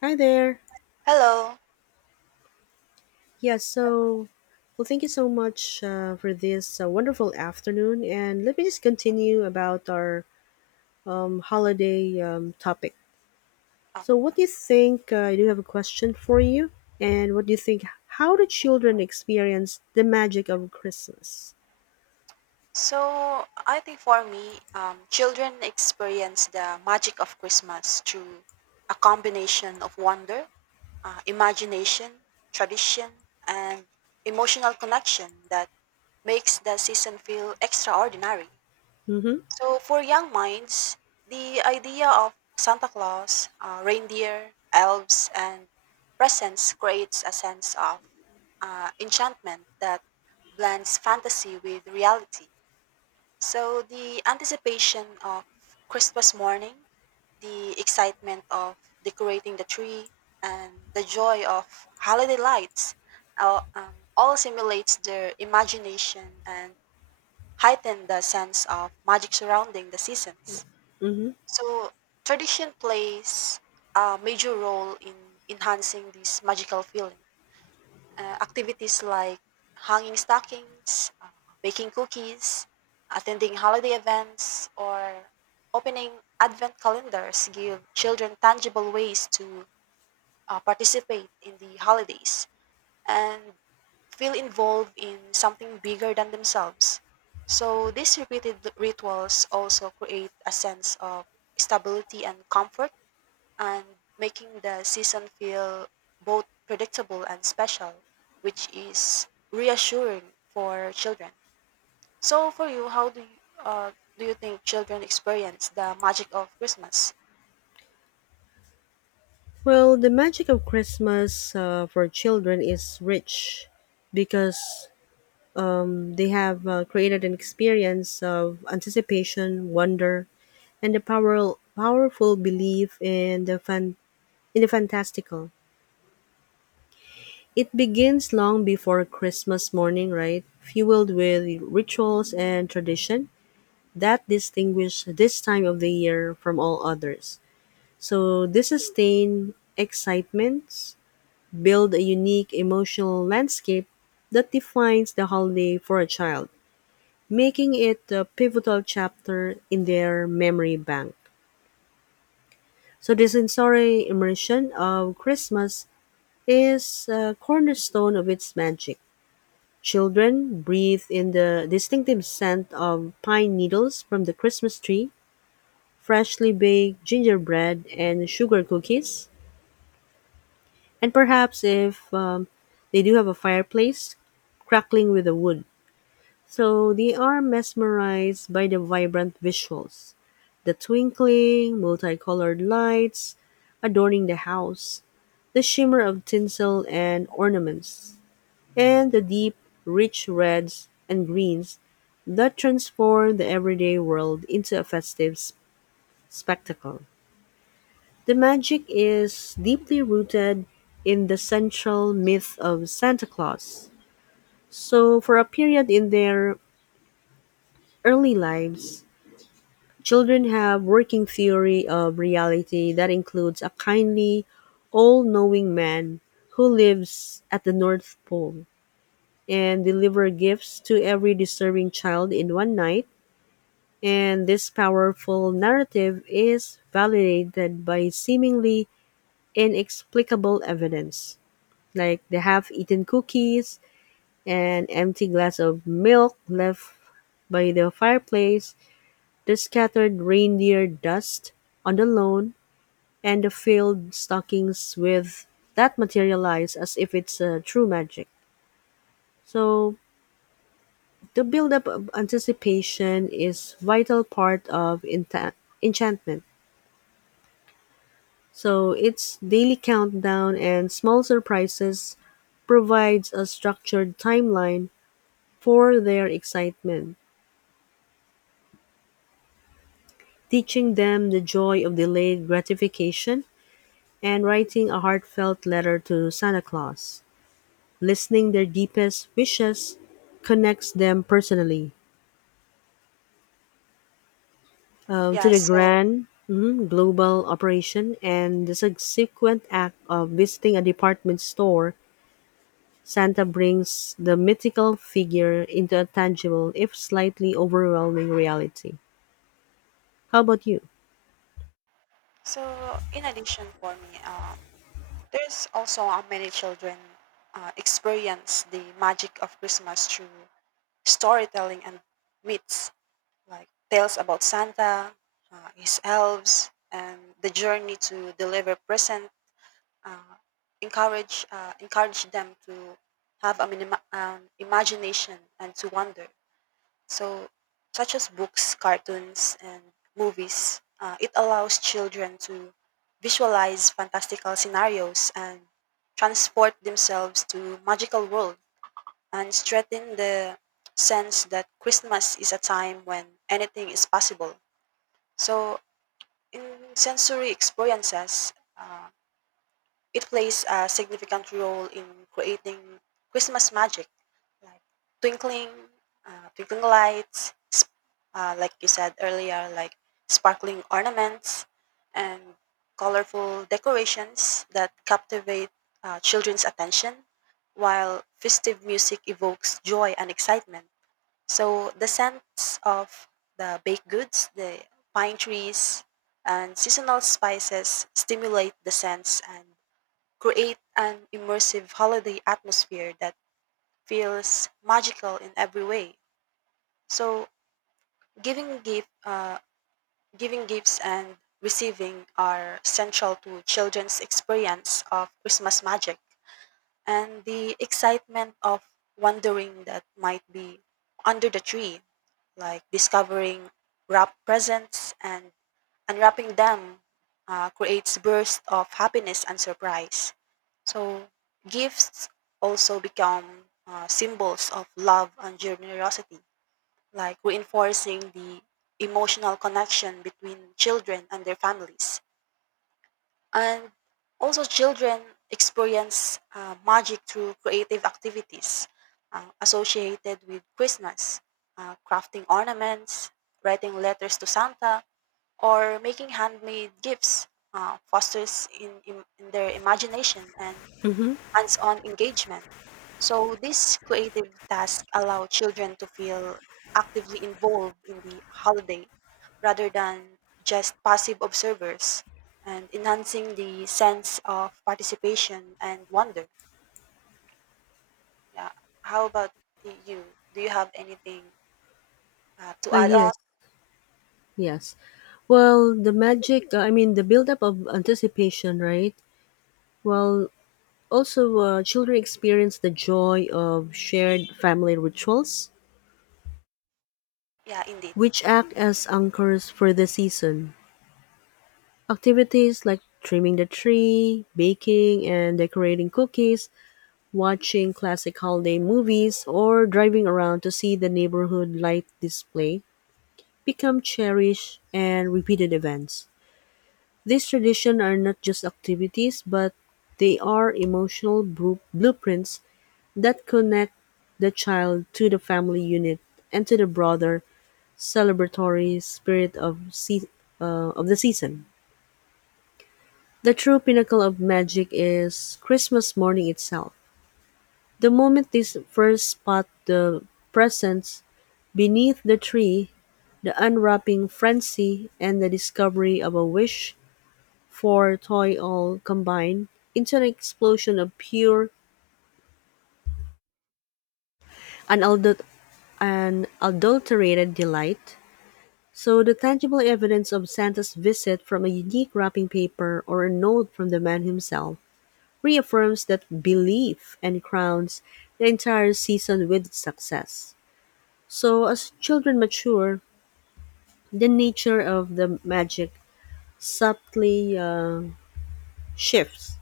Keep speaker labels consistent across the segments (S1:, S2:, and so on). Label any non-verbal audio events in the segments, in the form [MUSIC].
S1: Hi there.
S2: Hello.
S1: Yeah, thank you so much for this wonderful afternoon. And let me just continue about our holiday topic.
S2: Oh,
S1: So, what do you think? I do have a question for you. And what do you think? How do children experience the magic of Christmas?
S2: so I think for me, children experience the magic of Christmas through a combination of wonder, imagination, tradition, and emotional connection that makes the season feel extraordinary.
S1: Mm-hmm.
S2: So for young minds, the idea of Santa Claus, reindeer, elves, and presents creates a sense of enchantment that blends fantasy with reality. So the anticipation of Christmas morning, the excitement of decorating the tree, and the joy of holiday lights all simulates their imagination and heighten the sense of magic surrounding the seasons.
S1: Mm-hmm.
S2: So tradition plays a major role in enhancing this magical feeling activities like hanging stockings, baking cookies, attending holiday events, or opening advent calendars give children tangible ways to participate in the holidays and feel involved in something bigger than themselves. So these repeated rituals also create a sense of stability and comfort and making the season feel both predictable and special, which is reassuring for children. So, for you, how do you think children experience the magic of Christmas?
S1: Well, the magic of Christmas for children is rich because they have created an experience of anticipation, wonder, and powerful belief in in the fantastical. It begins long before Christmas morning, right? Fueled with rituals and tradition that distinguish this time of the year from all others. So this sustained excitements build a unique emotional landscape that defines the holiday for a child, making it a pivotal chapter in their memory bank. So the sensory immersion of Christmas is a cornerstone of its magic. Children breathe in the distinctive scent of pine needles from the Christmas tree, freshly baked gingerbread and sugar cookies, and perhaps if they do have a fireplace, crackling with the wood. So they are mesmerized by the vibrant visuals, the twinkling, multicolored lights adorning the house, the shimmer of tinsel and ornaments, and the deep, rich reds and greens that transform the everyday world into a spectacle. The magic is deeply rooted in the central myth of Santa Claus. So, for a period in their early lives, children have working theory of reality that includes a kindly, all-knowing man who lives at the North Pole and deliver gifts to every deserving child in one night. And this powerful narrative is validated by seemingly inexplicable evidence, like the half-eaten cookies, an empty glass of milk left by the fireplace, the scattered reindeer dust on the lawn, and the filled stockings with that materialize as if it's a true magic. So the buildup of anticipation is vital part of enchantment. So its daily countdown and small surprises provides a structured timeline for their excitement, teaching them the joy of delayed gratification and writing a heartfelt letter to Santa Claus. Listening their deepest wishes connects them personally to
S2: Yeah.
S1: the
S2: So,
S1: grand, global operation and the subsequent act of visiting a department store. Santa brings the mythical figure into a tangible, if slightly overwhelming, reality. How about you?
S2: so in addition for me, there's also how many children experience the magic of Christmas through storytelling and myths like tales about Santa, his elves, and the journey to deliver present uh, encourage them to have a imagination and to wonder. So, such as books, cartoons, and movies, it allows children to visualize fantastical scenarios and transport themselves to magical world and strengthen the sense that Christmas is a time when anything is possible. So, in sensory experiences, it plays a significant role in creating Christmas magic, like twinkling, twinkling lights, like you said earlier, like sparkling ornaments and colorful decorations that captivate children's attention, while festive music evokes joy and excitement. So the scents of the baked goods, the pine trees, and seasonal spices stimulate the sense and create an immersive holiday atmosphere that feels magical in every way. So giving gift, uh, giving gifts and receiving are central to children's experience of Christmas magic, and the excitement of wondering that might be under the tree, like discovering wrapped presents and unwrapping them creates bursts of happiness and surprise. So gifts also become symbols of love and generosity, like reinforcing the emotional connection between children and their families. And also, children experience magic through creative activities associated with Christmas, crafting ornaments, writing letters to Santa, or making handmade gifts. Fosters in their imagination and
S1: Mm-hmm.
S2: hands-on engagement. So these creative tasks allow children to feel actively involved in the holiday rather than just passive observers and enhancing the sense of participation and wonder. Yeah. How about you? Do you have anything to add on?
S1: Yes, yes. Well, the magic, I mean, the buildup of anticipation, right? Well, also, children experience the joy of shared family rituals,
S2: Yeah, indeed.
S1: which act as anchors for the season. Activities like trimming the tree, baking and decorating cookies, watching classic holiday movies, or driving around to see the neighborhood light display become cherished and repeated events. These traditions are not just activities, but they are blueprints that connect the child to the family unit and to the broader celebratory spirit of the season. The true pinnacle of magic is Christmas morning itself. The moment they first spot the presents beneath the tree, the unwrapping frenzy and the discovery of a wish for toy all combine into an explosion of pure and unadulterated delight. So the tangible evidence of Santa's visit from a unique wrapping paper or a note from the man himself reaffirms that belief and crowns the entire season with success. So as children mature, the nature of the magic subtly shifts.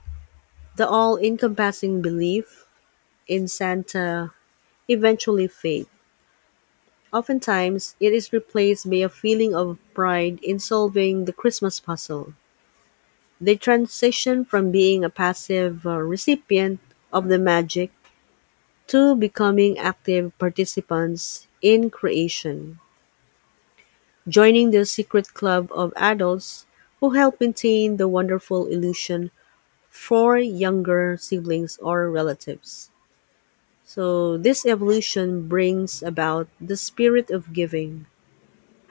S1: The all-encompassing belief in Santa eventually fades. Oftentimes, it is replaced by a feeling of pride in solving the Christmas puzzle. They transition from being a passive recipient of the magic to becoming active participants in creation, joining the secret club of adults who help maintain the wonderful illusion for younger siblings or relatives. So, this evolution brings about the spirit of giving.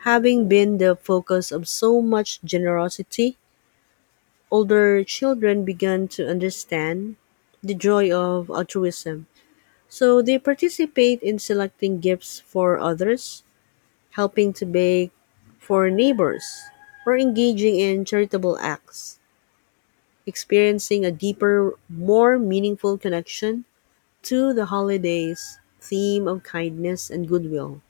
S1: Having been the focus of so much generosity, older children began to understand the joy of altruism. So they participate in selecting gifts for others, helping to bake for neighbors, or engaging in charitable acts, experiencing a deeper, more meaningful connection to the holidays theme of kindness and goodwill.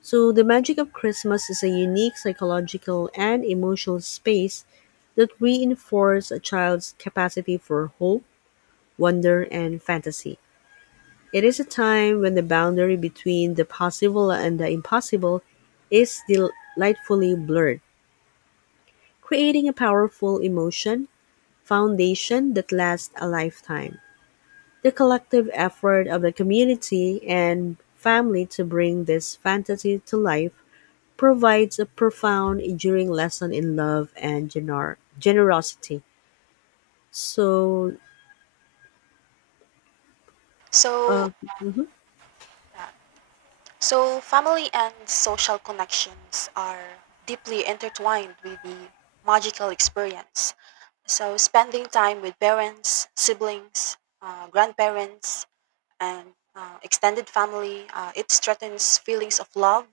S1: So the magic of Christmas is a unique psychological and emotional space that reinforces a child's capacity for hope, wonder and fantasy. It is a time when the boundary between the possible and the impossible is delightfully blurred, creating a powerful emotion foundation that lasts a lifetime. The collective effort of the community and family to bring this fantasy to life provides a profound, enduring lesson in love and generosity. So, uh,
S2: So,
S1: mhm.
S2: yeah, so family and social connections are deeply intertwined with the magical experience. So, spending time with parents, siblings, grandparents, and extended family, it strengthens feelings of love,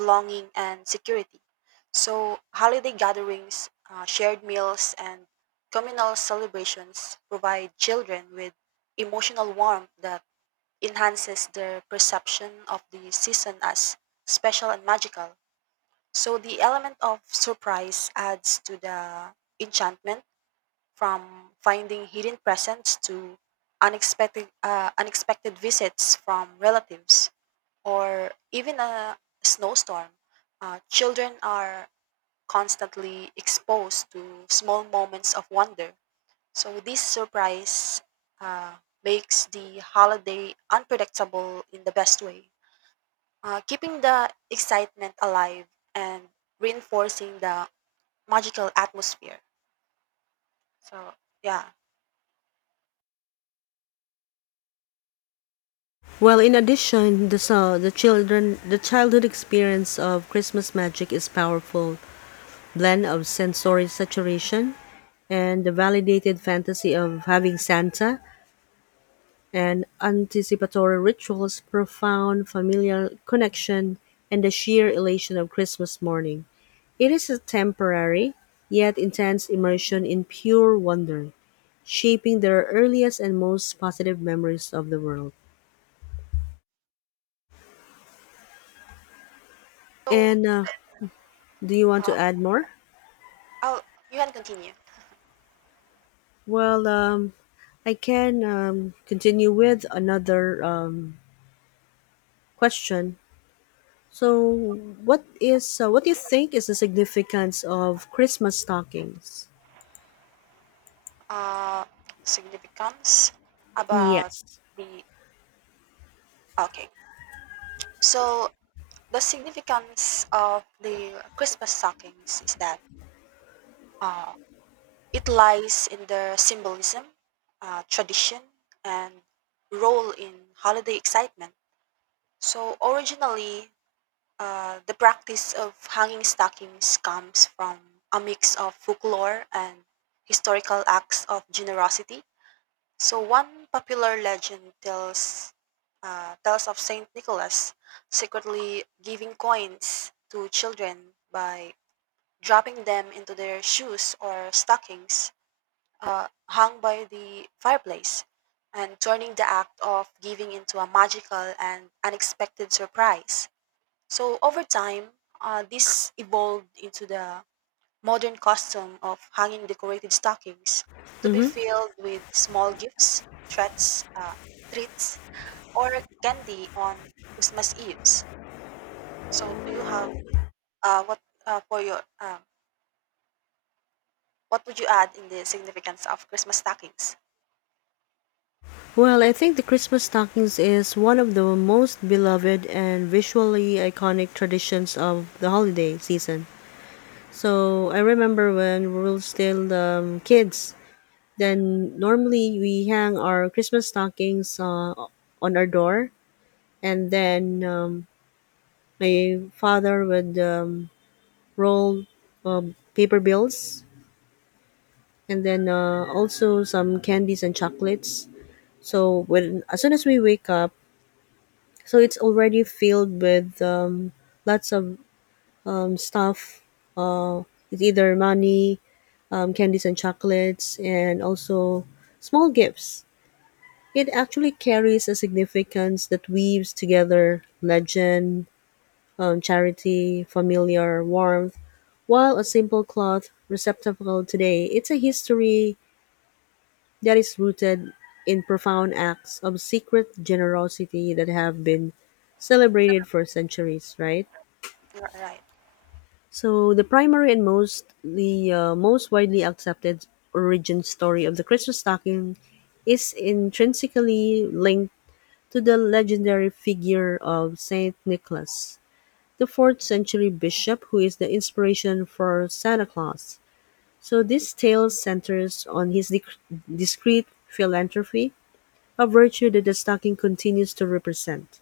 S2: belonging, and security. So, holiday gatherings, shared meals, and communal celebrations provide children with emotional warmth that enhances their perception of the season as special and magical. So, the element of surprise adds to the enchantment from finding hidden presents to unexpected visits from relatives or even a snowstorm. Children are constantly exposed to small moments of wonder. So this surprise uh, makes the holiday unpredictable in the best way, keeping the excitement alive and reinforcing the magical atmosphere. So yeah.
S1: Well, in addition, the so the children the childhood experience of Christmas magic is powerful blend of sensory saturation and the validated fantasy of having Santa and anticipatory rituals, profound familial connection, and the sheer elation of Christmas morning. It is a temporary yet intense immersion in pure wonder, shaping their earliest and most positive memories of the world.
S2: So
S1: And do you want
S2: uh,
S1: to add more?
S2: Oh, you can continue.
S1: Well, I can continue with another question. So, what is what do you think is the significance of Christmas stockings?
S2: Uh, Significance about
S1: Yes.
S2: the okay. So the significance of the Christmas stockings is that uh, it lies in their symbolism, tradition, and role in holiday excitement. So originally, the practice of hanging stockings comes from a mix of folklore and historical acts of generosity. So one popular legend tells of Saint Nicholas secretly giving coins to children by dropping them into their shoes or stockings hung by the fireplace, and turning the act of giving into a magical and unexpected surprise. So over time, this evolved into the modern custom of hanging decorated stockings to be
S1: Hmm.
S2: filled with small gifts, threats, treats, or candy on Christmas Eves. So, do you have what for your what would you add in the significance of Christmas stockings?
S1: Well, I think the Christmas stockings is one of the most beloved and visually iconic traditions of the holiday season. So I remember when we were still kids, then normally we hang our Christmas stockings on our door, and then my father would roll paper bills, and then also some candies and chocolates. So when as soon as we wake up, so it's already filled with lots of stuff. Uh, it's either money, candies and chocolates, and also small gifts. It actually carries a significance that weaves together legend, charity, familiar warmth, while a simple cloth receptacle today, it's a history that is rooted in profound acts of secret generosity that have been celebrated for centuries, right?
S2: You're right.
S1: So the primary and mostly most widely accepted origin story of the Christmas stocking is intrinsically linked to the legendary figure of Saint Nicholas, the fourth-century bishop who is the inspiration for Santa Claus. So this tale centers on his discreet philanthropy, a virtue that the stocking continues to represent.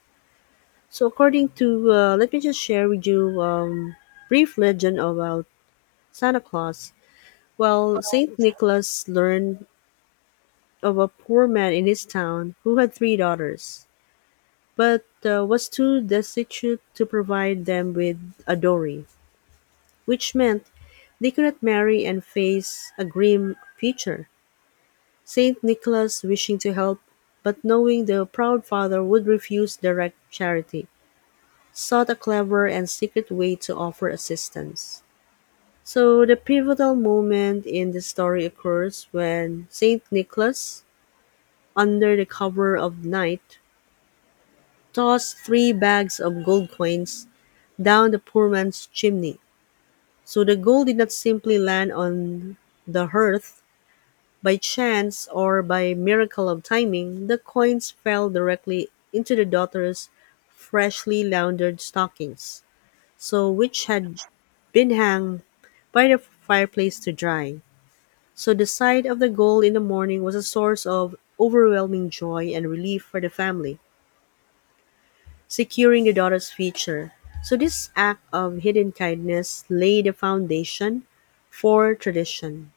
S1: So according to, let me just share with you brief legend about Santa Claus. Well,
S2: Well,
S1: Saint Nicholas learned of a poor man in his town who had three daughters, but was too destitute to provide them with a dowry, which meant they could not marry and face a grim future. Saint Nicholas, wishing to help, but knowing the proud father would refuse direct charity, sought a clever and secret way to offer assistance. So, the pivotal moment in the story occurs when Saint Nicholas, under the cover of night, tossed three bags of gold coins down the poor man's chimney. So the gold did not simply land on the hearth by chance or by miracle of timing, the coins fell directly into the daughter's freshly laundered stockings, so which had been hung by the fireplace to dry. So the sight of the gold in the morning was a source of overwhelming joy and relief for the family, securing the daughter's future. So this act of hidden kindness laid the foundation for tradition.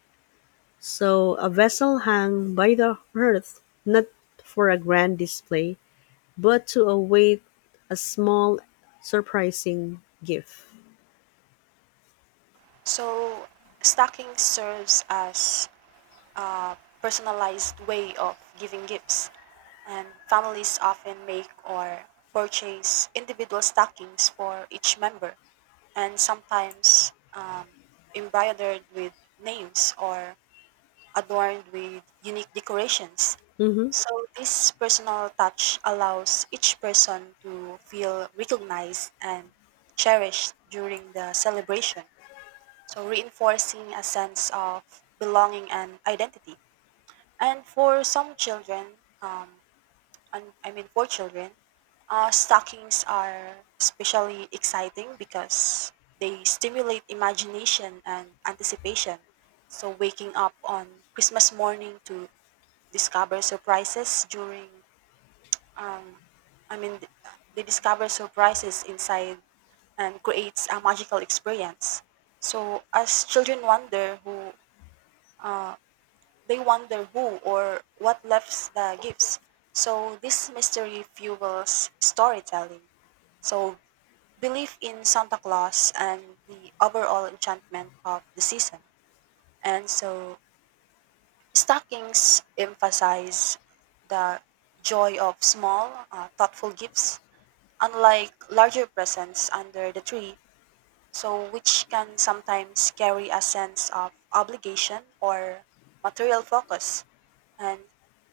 S1: So a vessel hung by the hearth, not for a grand display, but to await a small, surprising gift.
S2: so stocking serves as personalized way of giving gifts, and families often make or purchase individual stockings for each member and sometimes embroidered with names or adorned with unique decorations.
S1: Mm-hmm.
S2: So, this personal touch allows each person to feel recognized and cherished during the celebration. So, reinforcing a sense of belonging and identity. And for some children, for children, stockings are especially exciting because they stimulate imagination and anticipation. So waking up on Christmas morning to discover surprises during, um, I mean, th- they discover surprises inside and creates a magical experience. So as children uh, wonder who or what left the gifts. So this mystery fuels storytelling. So belief in Santa Claus and the overall enchantment of the season. And so stockings emphasize the joy of small, thoughtful gifts, unlike larger presents under the tree, so which can sometimes carry a sense of obligation or material focus. And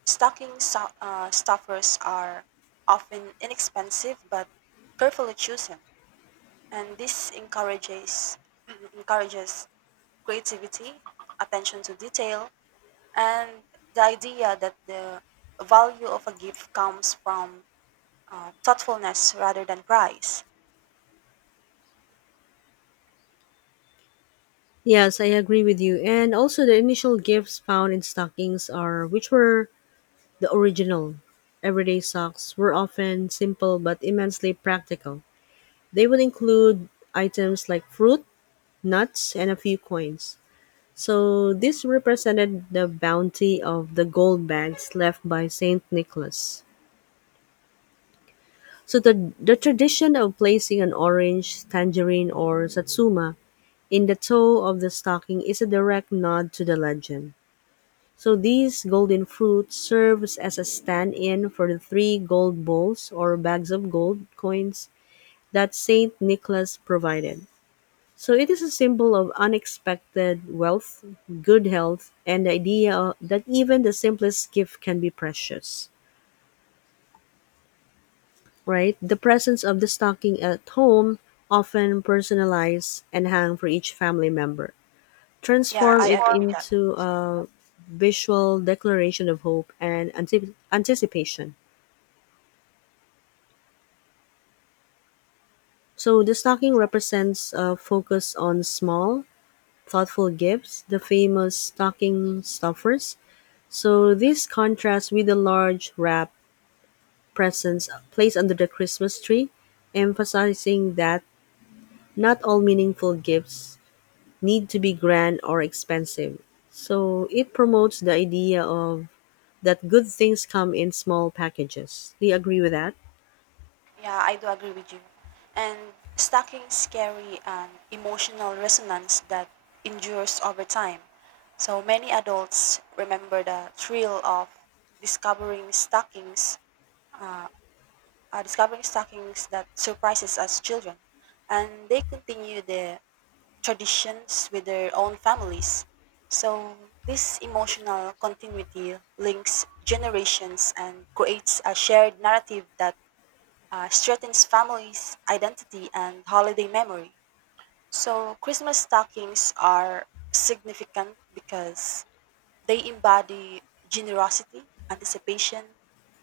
S2: stuffers are often inexpensive but carefully chosen, and this encourages [CLEARS THROAT] encourages creativity, attention to detail, and the idea that the value of a gift comes from thoughtfulness rather than price.
S1: Yes, I agree with you. And also, the initial gifts found in stockings are, which were the original everyday socks, were often simple but immensely practical. They would include items like fruit, nuts, and a few coins. So this represented the bounty of the gold bags left by Saint Nicholas. So the tradition of placing an orange, tangerine, or satsuma in the toe of the stocking is a direct nod to the legend. So these golden fruits serves as a stand-in for the three gold bowls or bags of gold coins that Saint Nicholas provided. So it is a symbol of unexpected wealth, good health, and the idea that even the simplest gift can be precious, right? The presence of the stocking at home, often personalized and hung for each family member,
S2: Yeah,
S1: transform
S2: I
S1: it
S2: agree.
S1: into a visual declaration of hope and anticipation. So the stocking represents a focus on small, thoughtful gifts, the famous stocking stuffers. So this contrasts with the large wrap presents placed under the Christmas tree, emphasizing that not all meaningful gifts need to be grand or expensive. So it promotes the idea of that good things come in small packages. Do you agree with that?
S2: Yeah, I do agree with you. And stacking carry an emotional resonance that endures over time. So many adults remember the thrill of discovering stockings, uh, discovering stockings that surprises us children, and they continue the traditions with their own families. So this emotional continuity links generations and creates a shared narrative that strengthens families' identity and holiday memory. So, Christmas stockings are significant because they embody generosity, anticipation,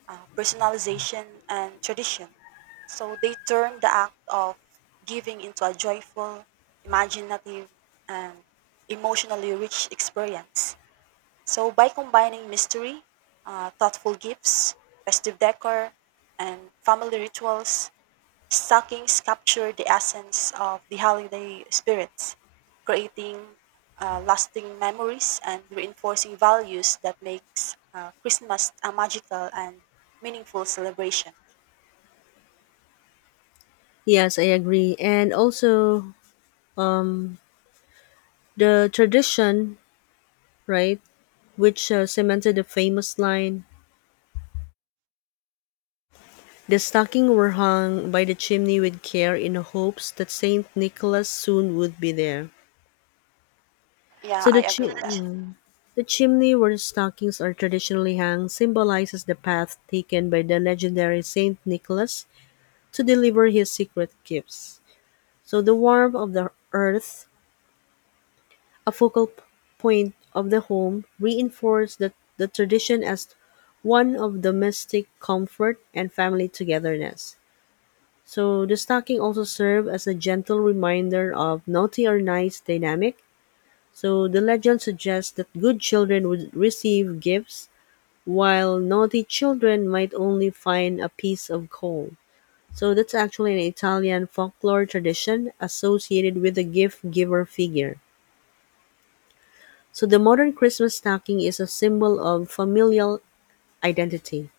S2: personalization, and tradition. So, they turn the act of giving into a joyful, imaginative, and emotionally rich experience. So, by combining mystery, thoughtful gifts, festive decor, and family rituals, stockings capture the essence of the holiday spirits, creating lasting memories and reinforcing values that makes Christmas a magical and meaningful celebration.
S1: Yes, I agree. And also, um, the tradition, right, which cemented the famous line, "The stockings were hung by the chimney with care in hopes that Saint Nicholas soon would be there."
S2: Yeah,
S1: So
S2: I agree with that.
S1: yeah, the chimney where the stockings are traditionally hung symbolizes the path taken by the legendary Saint Nicholas to deliver his secret gifts. So the warmth of the earth, a point of the home, reinforced the tradition as one of domestic comfort and family togetherness. So the stocking also served as a gentle reminder of naughty or nice dynamic. So the legend suggests that good children would receive gifts while naughty children might only find a piece of coal. So that's actually an Italian folklore tradition associated with the gift giver figure. So the modern Christmas stocking is a symbol of familial identity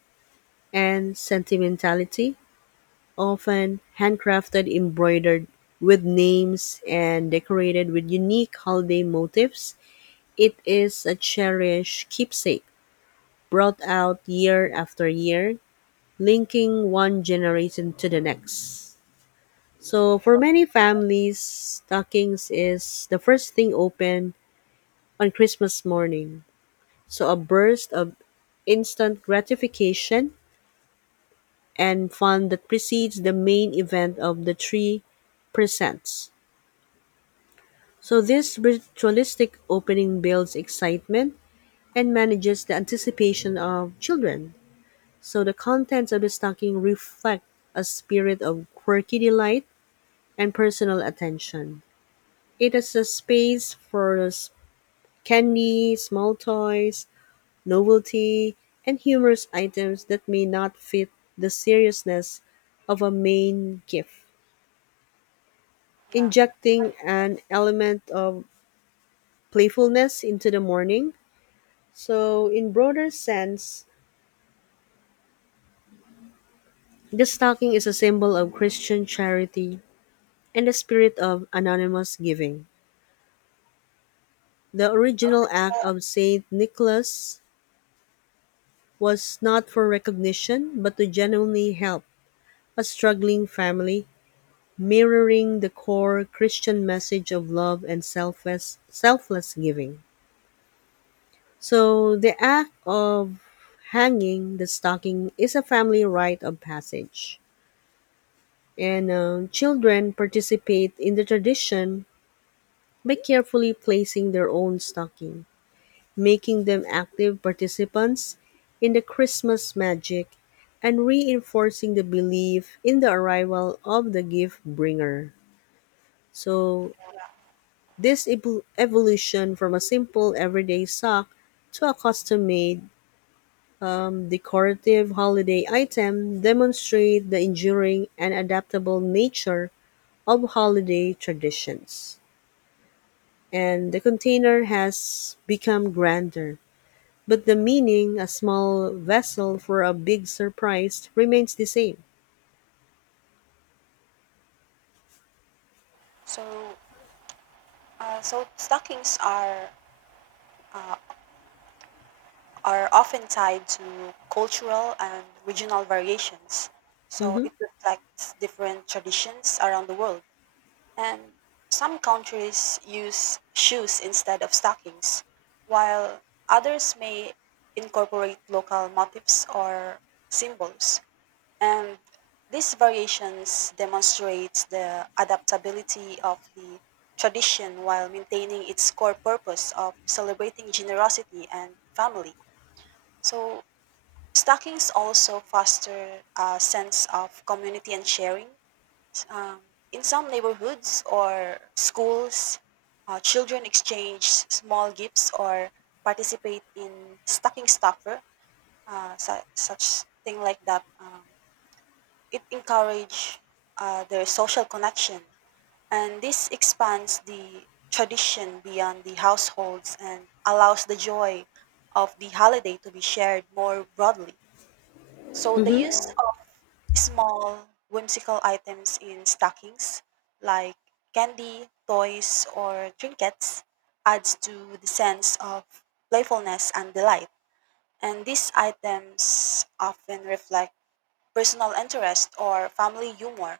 S1: and sentimentality, often handcrafted, embroidered with names and decorated with unique holiday motifs. It is a cherished keepsake, brought out year after year, linking one generation to the next. So, for many families, stockings is the first thing open on Christmas morning. So, a burst of instant gratification and fun that precedes the main event of the tree presents. So this ritualistic opening builds excitement and manages the anticipation of children. So the contents of the stocking reflect a spirit of quirky delight and personal attention. It is a space for candy, small toys, novelty, and humorous items that may not fit the seriousness of a main gift,
S2: Yeah.
S1: injecting an element of playfulness into the morning. So, in broader sense, the stocking is a symbol of Christian charity and the spirit of anonymous giving. The original act of Saint Nicholas was not for recognition, but to genuinely help a struggling family, mirroring the core Christian message of love and selfless giving. So, the act of hanging the stocking is a family rite of passage, and children participate in the tradition by carefully placing their own stocking, making them active participants in the Christmas magic and reinforcing the belief in the arrival of the gift bringer. So, this evolution from a simple everyday sock to a custom made, decorative holiday item demonstrate the enduring and adaptable nature of holiday traditions, and the container has become grander. But the meaning, a small vessel for a big surprise, remains the same.
S2: So, so stockings uh, are often tied to cultural and regional variations. So
S1: Hmm.
S2: it reflects different traditions around the world. And some countries use shoes instead of stockings, while others may incorporate local motifs or symbols. And these variations demonstrates the adaptability of the tradition while maintaining its core purpose of celebrating generosity and family. So stockings also foster a sense of community and sharing um, in some neighborhoods or schools, children exchange small gifts or participate in stocking stuffer, such thing like that. It encourage their social connection, and this expands the tradition beyond the households and allows the joy of the holiday to be shared more broadly. So the use
S1: Hmm.
S2: of small whimsical items in stockings like candy, toys, or trinkets adds to the sense of playfulness and delight. And these items often reflect personal interest or family humor,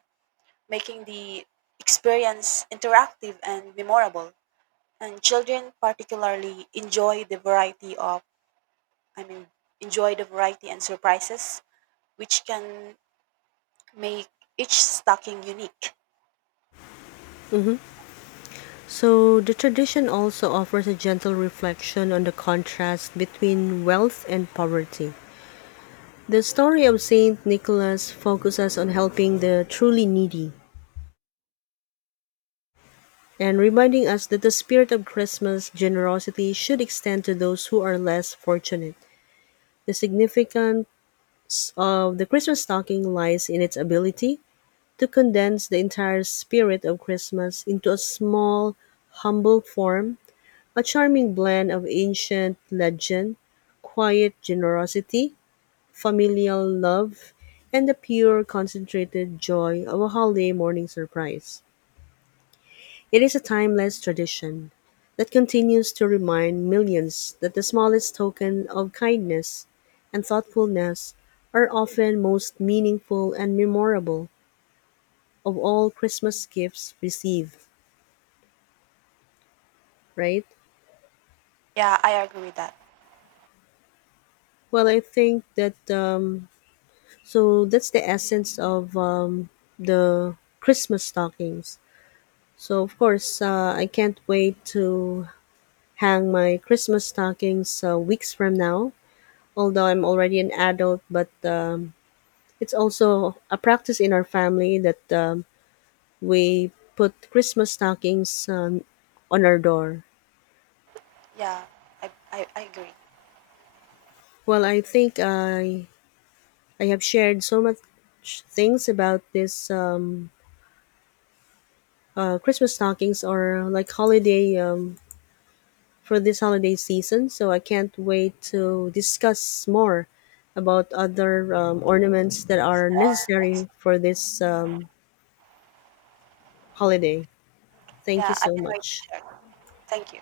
S2: making the experience interactive and memorable. And children particularly I mean enjoy the variety and surprises which can make each stocking unique.
S1: So the tradition also offers a gentle reflection on the contrast between wealth and poverty. The story of Saint Nicholas focuses on helping the truly needy and reminding us that the spirit of Christmas generosity should extend to those who are less fortunate. The significance of the Christmas stocking lies in its ability to condense the entire spirit of Christmas into a small, humble form, a charming blend of ancient legend, quiet generosity, familial love, and the pure, concentrated joy of a holiday morning surprise. It is a timeless tradition that continues to remind millions that the smallest token of kindness and thoughtfulness are often most meaningful and memorable of all Christmas gifts received, right?
S2: Yeah, I agree with that.
S1: Well, I think that, so that's the essence of, the Christmas stockings. So, of course, I can't wait to hang my Christmas stockings weeks from now, although I'm already an adult, but, it's also a practice in our family that, we put Christmas stockings, on our door.
S2: Yeah, I agree.
S1: Well, I think I have shared so much things about this, Christmas stockings or like holiday, for this holiday season. So I can't wait to discuss more about other, ornaments that are necessary for this, holiday. Thank you
S2: Yeah, I
S1: so
S2: can wait to
S1: much.
S2: share. Thank you.